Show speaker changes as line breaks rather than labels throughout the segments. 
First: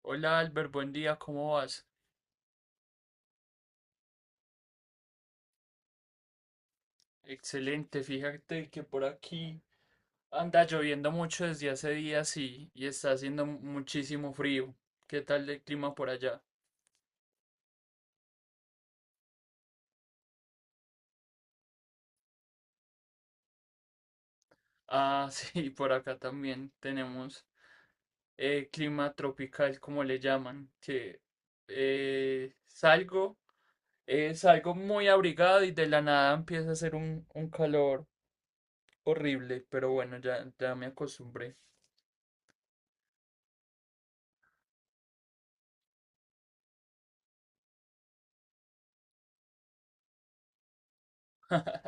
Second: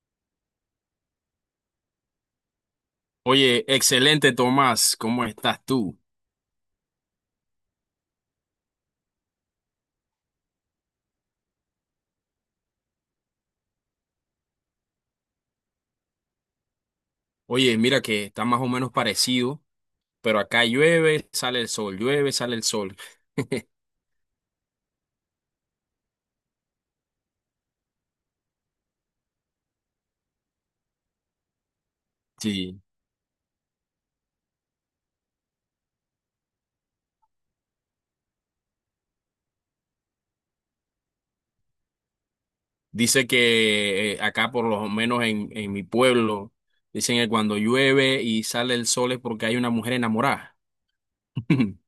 Hola Albert, buen día, ¿cómo vas?
Oye, excelente Tomás, ¿cómo estás tú?
Excelente, fíjate que por aquí anda lloviendo mucho desde hace días y está haciendo muchísimo frío. ¿Qué tal el clima por allá?
Oye, mira que está más o menos parecido, pero acá llueve, sale el sol, llueve, sale el sol.
Ah, sí, por acá también tenemos clima tropical, como le llaman, eh,
Sí,
salgo, salgo muy abrigado y de la nada empieza a hacer un calor horrible, pero bueno, ya me acostumbré.
dice que acá por lo menos en mi pueblo, dicen que cuando llueve y sale el sol es porque hay una mujer enamorada.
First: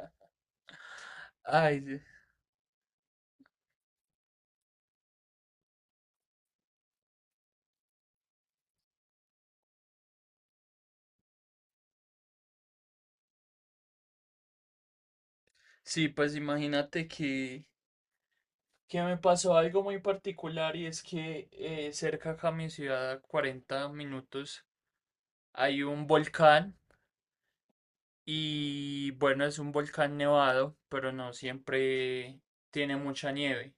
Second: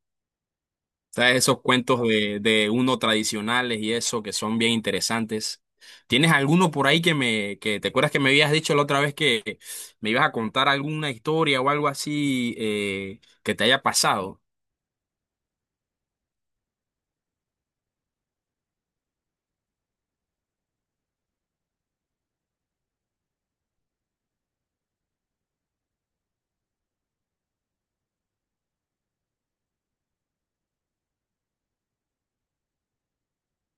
¿Sabes? Esos
Ay, sí.
cuentos de uno tradicionales y eso que son bien interesantes. ¿Tienes alguno por ahí que te acuerdas que me habías dicho la otra vez que me ibas a contar alguna historia o algo así que te haya pasado?
Sí, pues imagínate que me pasó algo muy particular, y es que cerca acá a mi ciudad, a 40 minutos, hay un volcán. Y bueno, es un volcán nevado, pero no siempre tiene mucha nieve.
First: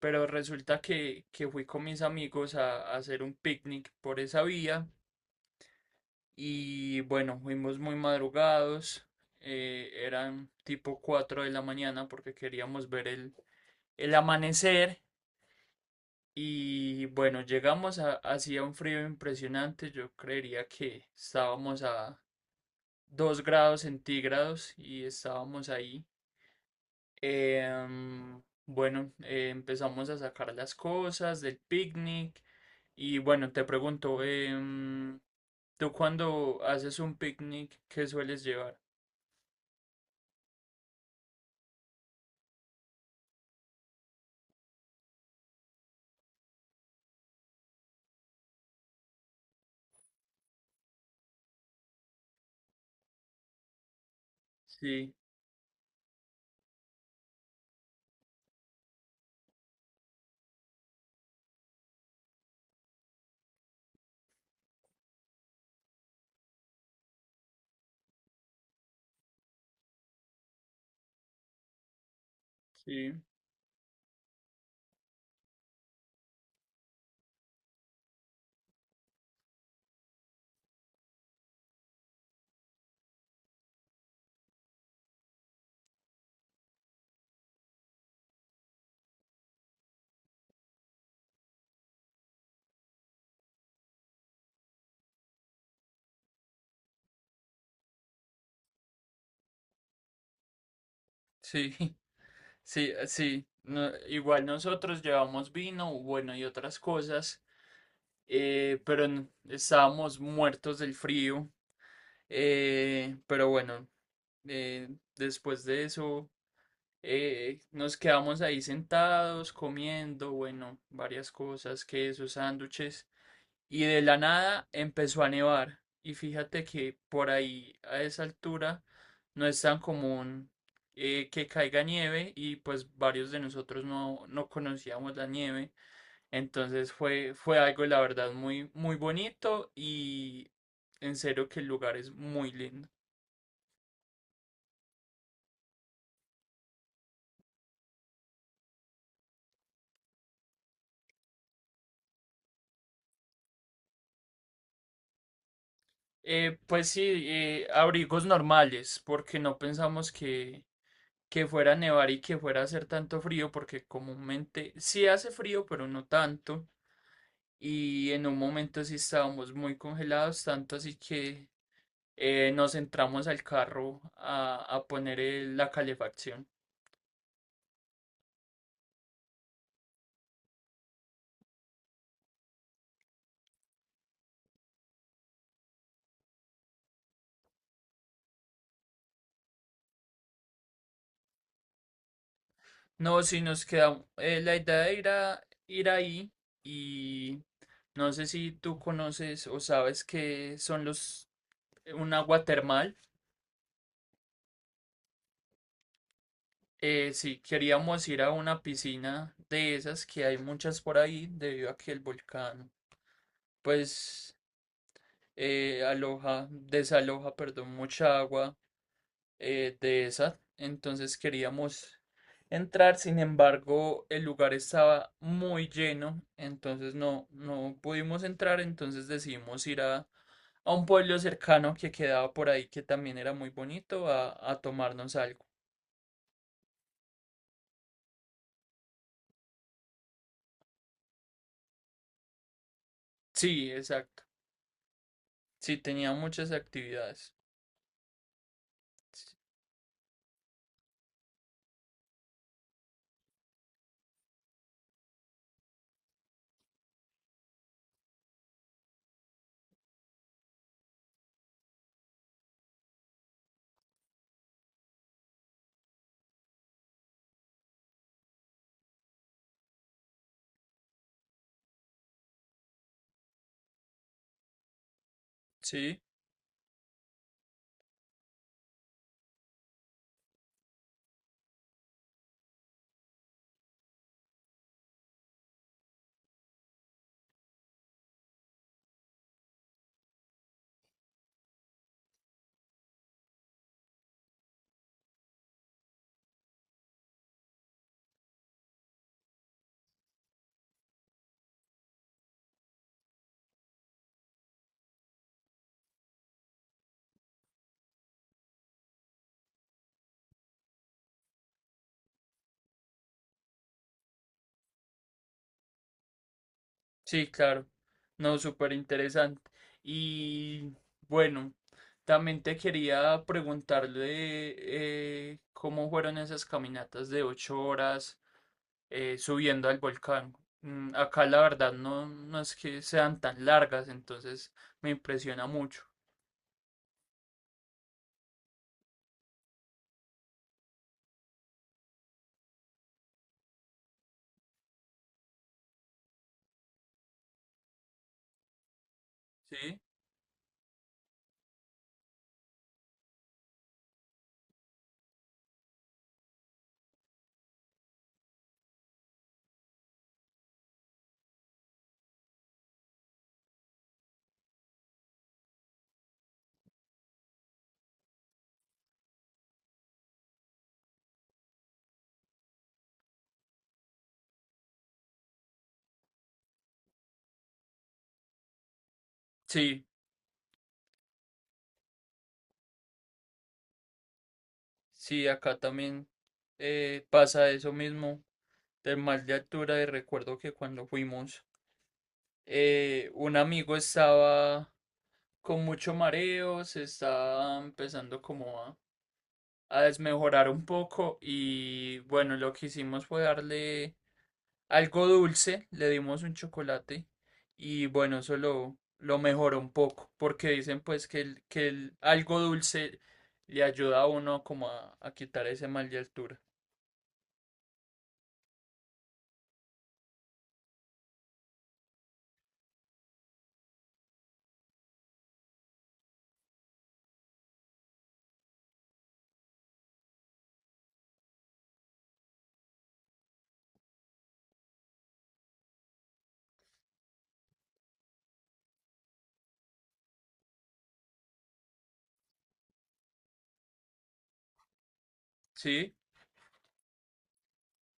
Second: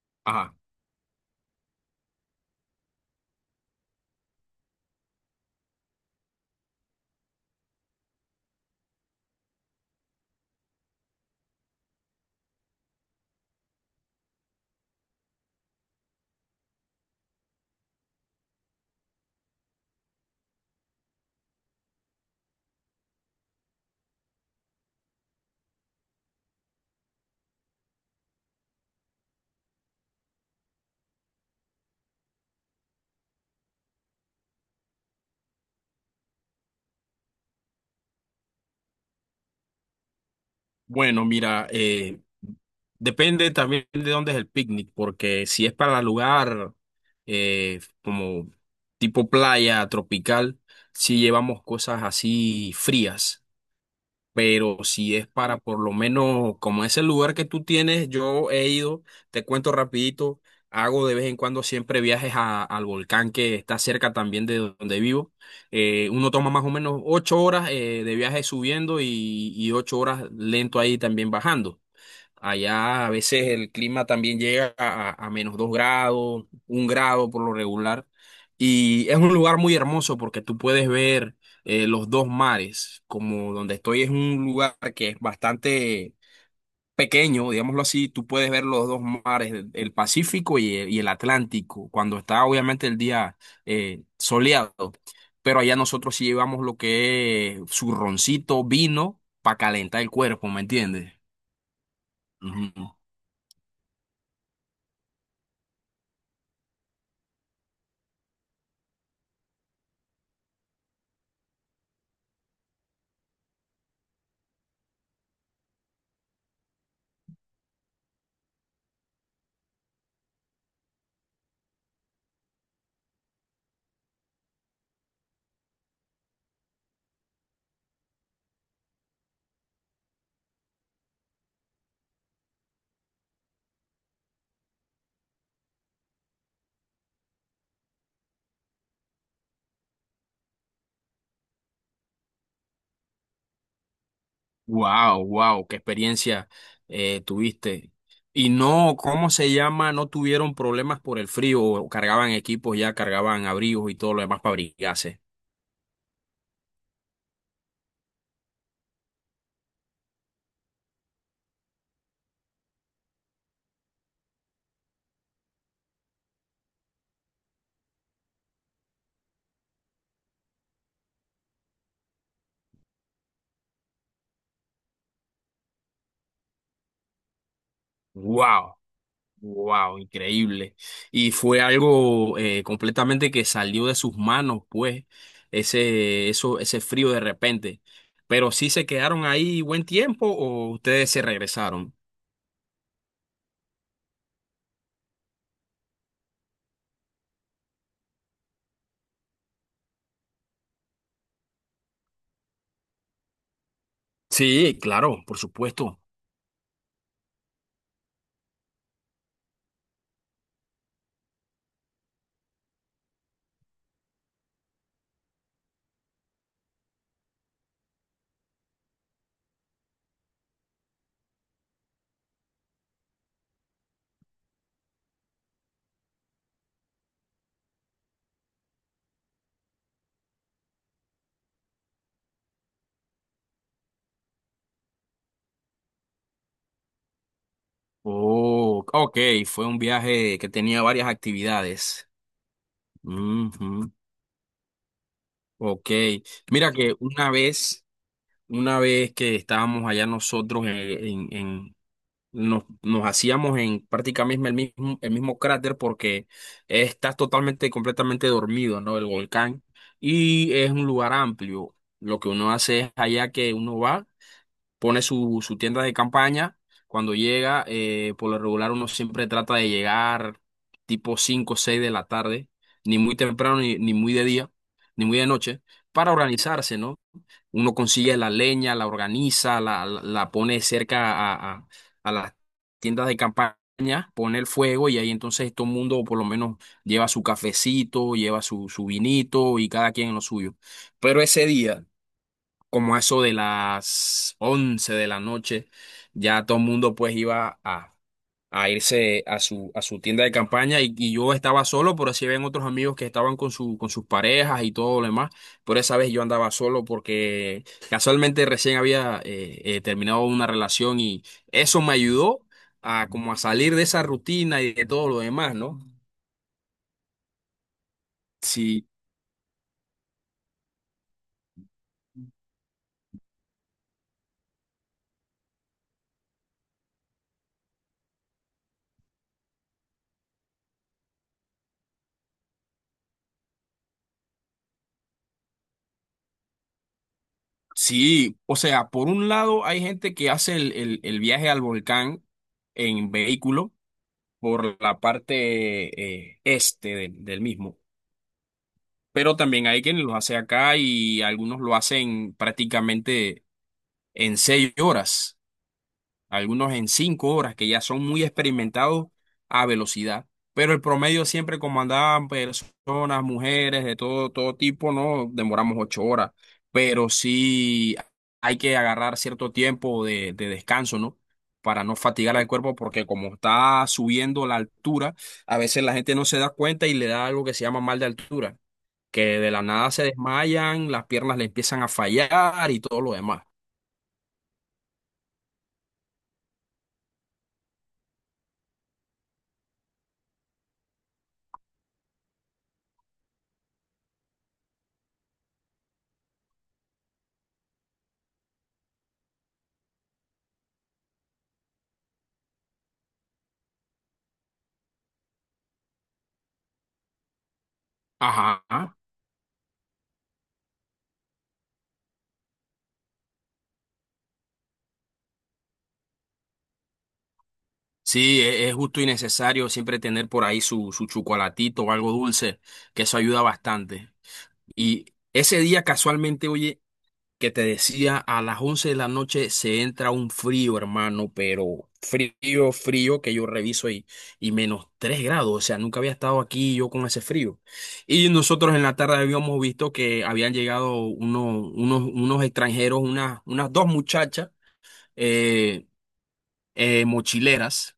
Pero
Ajá.
resulta que fui con mis amigos a hacer un picnic por esa vía, y bueno, fuimos muy madrugados. Eran tipo 4 de la mañana porque queríamos ver el amanecer. Y bueno, llegamos a, hacía un frío impresionante, yo creería que estábamos a 2 grados centígrados y estábamos ahí. Bueno, empezamos a sacar las cosas del picnic, y bueno, te pregunto, ¿tú cuando haces un picnic, qué sueles llevar?
Bueno, mira, depende también de dónde es el picnic, porque si es para lugar como tipo playa tropical, si llevamos cosas así frías, pero
Sí,
si es para por lo menos, como es el lugar que tú tienes, yo he ido, te cuento rapidito, hago de vez en cuando siempre viajes al volcán que está cerca también de donde vivo. Uno toma más o menos ocho horas de viaje subiendo y ocho horas lento ahí también bajando. Allá a
sí,
veces el clima también llega a menos dos grados, un grado por lo regular. Y es un lugar muy hermoso porque tú puedes ver los dos mares. Como donde estoy es un lugar que es bastante pequeño, digámoslo así, tú puedes ver los dos mares, el Pacífico y el Atlántico, cuando está obviamente el día soleado. Pero allá nosotros sí llevamos lo que es zurroncito, vino, para calentar el cuerpo, ¿me entiendes?
sí, sí,
Ujú.
sí. No- igual nosotros llevamos vino, bueno, y otras cosas. Pero n- estábamos muertos del frío. eh, pero bueno, eh, después de eso nos quedamos ahí sentados comiendo, bueno, varias cosas, quesos, sándwiches, y de la nada empezó a nevar. Y fíjate que por ahí a esa altura no es tan común que caiga nieve, y pues varios de nosotros no conocíamos la nieve. Entonces fue algo, la verdad, muy bonito, y en serio que el lugar es muy lindo.
Wow, wow, qué experiencia tuviste. Y no, ¿cómo se llama? No tuvieron problemas por el frío, o cargaban equipos ya, cargaban abrigos y todo lo demás para abrigarse.
Pues sí, abrigos normales, porque no pensamos que fuera a nevar y que fuera a hacer tanto frío, porque comúnmente sí hace frío, pero no tanto. Y en un momento sí estábamos muy congelados, tanto así que nos entramos al carro a poner el- la calefacción.
Wow, wow, increíble. Y fue algo completamente que salió de sus manos, pues, ese frío de repente. Pero sí se quedaron ahí buen tiempo o ustedes se regresaron.
No, si nos queda la idea de ir a ir ahí y no sé si tú conoces o sabes qué son los un agua termal.
Sí, claro, por supuesto.
Si queríamos ir a una piscina de esas que hay muchas por ahí debido a que el volcán pues aloja, desaloja, perdón, mucha agua de esa. Entonces queríamos entrar, sin embargo, el lugar estaba muy lleno, entonces no pudimos entrar, entonces decidimos ir a un pueblo cercano que quedaba por ahí, que también era muy bonito, a tomarnos algo.
Oh, ok, fue un viaje que tenía varias actividades.
Sí,
Ujú.
exacto. Sí,
Ok,
tenía muchas
mira que
actividades.
una vez que estábamos allá nosotros nos, nos hacíamos en prácticamente el mismo cráter porque estás totalmente, completamente dormido, ¿no? El volcán y es un lugar amplio. Lo que uno hace es allá que uno va, pone su, su tienda de campaña. Cuando llega, por lo regular uno siempre trata de llegar tipo 5 o 6 de la tarde, ni muy temprano, ni, ni muy de día, ni muy de noche,
Sí.
para organizarse, ¿no? Uno consigue la leña, la organiza, la pone cerca a las tiendas de campaña, pone el fuego y ahí entonces todo el mundo por lo menos lleva su cafecito, lleva su, su vinito y cada quien lo suyo. Pero ese día como a eso de las 11 de la noche, ya todo el mundo pues iba a irse a su tienda de campaña y yo estaba solo, pero así ven otros amigos que estaban con sus parejas y todo lo demás, pero esa vez yo andaba solo porque casualmente recién había terminado una relación y eso me ayudó a como a salir de esa rutina y de todo lo demás, ¿no?
Sí, claro. No, súper
Sí.
interesante. Y bueno, también te quería preguntarle cómo fueron esas caminatas de 8 horas subiendo al volcán. Mm, acá la verdad no es que sean tan largas, entonces me impresiona mucho.
Sí, o sea, por un lado hay gente que hace el viaje al volcán en vehículo por la parte este del, del mismo. Pero también
¿Sí?
hay quienes los hace acá y algunos lo hacen prácticamente en seis horas, algunos en cinco horas, que ya son muy experimentados a velocidad. Pero el promedio siempre, como andaban personas, mujeres, de todo, todo tipo, no demoramos ocho horas. Pero sí hay que agarrar cierto tiempo de descanso, ¿no? Para no fatigar al cuerpo, porque como está subiendo la altura, a veces la gente no se da cuenta y le da algo que se llama mal de altura, que de la
Sí,
nada se desmayan, las piernas le empiezan a fallar y todo lo demás.
sí, acá también pasa eso mismo del mal de altura, y recuerdo que cuando fuimos, un amigo estaba con mucho mareo, se está empezando como a desmejorar un poco, y bueno, lo que hicimos fue darle algo dulce, le dimos un chocolate, y bueno, eso
Ajá.
lo mejoró un poco porque dicen pues que el algo dulce le ayuda a uno como a quitar ese mal de altura.
Sí, es justo y necesario siempre tener por ahí su, su chocolatito o algo dulce, que eso ayuda bastante. Y ese día casualmente, oye, que te decía, a las 11 de la noche se entra un frío, hermano, pero frío, frío, que yo reviso y menos 3 grados, o sea, nunca había estado aquí yo con ese frío. Y nosotros en la tarde habíamos visto que habían llegado unos extranjeros, unas dos muchachas, eh,
Sí,
mochileras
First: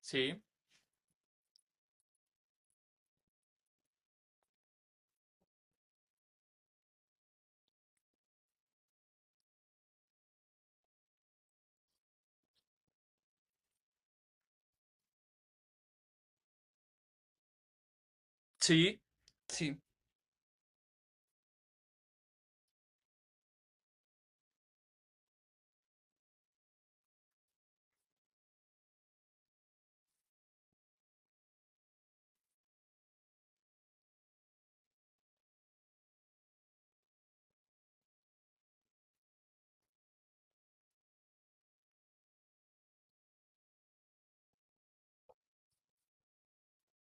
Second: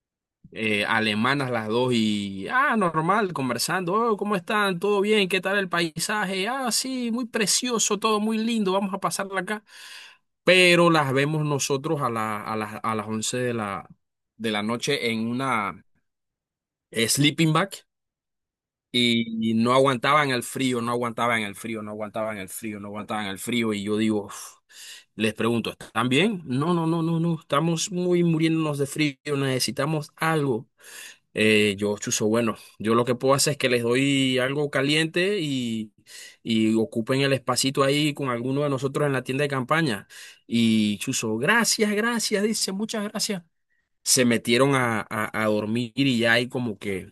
sí,
alemanas las dos y, ah, normal, conversando, oh, ¿cómo están? ¿Todo bien? ¿Qué tal el paisaje? Ah, sí, muy precioso, todo muy lindo, vamos a pasarla acá. Pero las vemos nosotros a las 11 de la noche en una sleeping bag
sí,
y no
sí,
aguantaban el frío, no aguantaban el frío, no aguantaban el frío, no aguantaban el frío y yo digo... "Uf". Les pregunto, ¿están bien? No, no, no, no, no, estamos muy muriéndonos de frío, necesitamos algo. Yo, chuzo, bueno, yo lo que puedo hacer es que les doy algo caliente y ocupen el espacito ahí con alguno de nosotros en la tienda de campaña. Y chuzo, gracias, gracias, dice, muchas gracias. Se metieron a dormir y ya ahí como que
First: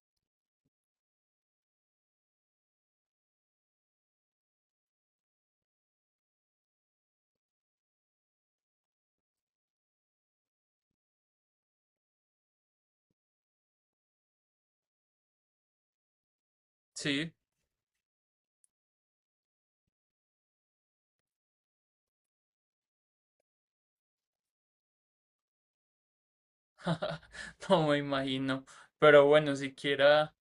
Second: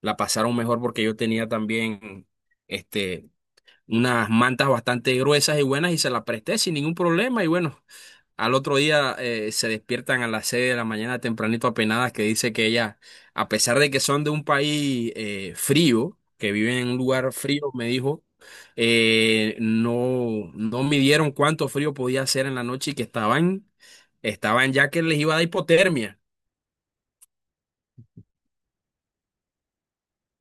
la pasaron mejor porque yo tenía también este, unas mantas bastante gruesas y buenas y se las presté sin ningún problema y bueno. Al otro día se despiertan a las 6 de la mañana tempranito apenadas que dice que ella, a pesar de que son de un país frío, que viven en un
sí.
lugar frío, me dijo, no, no midieron cuánto frío podía hacer en la noche y que estaban, estaban ya que les iba a dar hipotermia.
No me imagino. Pero bueno, siquiera...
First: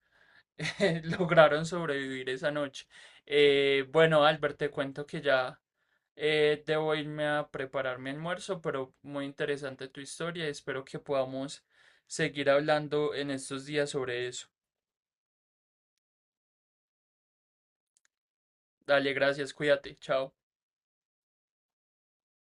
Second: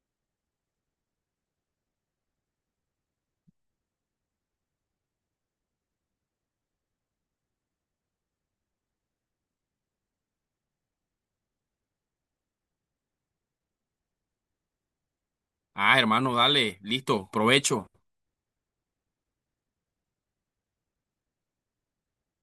Lograron sobrevivir esa noche. Bueno, Albert, te cuento que ya debo irme a preparar mi almuerzo, pero muy interesante tu historia. Espero que podamos seguir hablando en estos días sobre eso.
Ah, hermano, dale, listo, provecho.
Dale, gracias, cuídate, chao.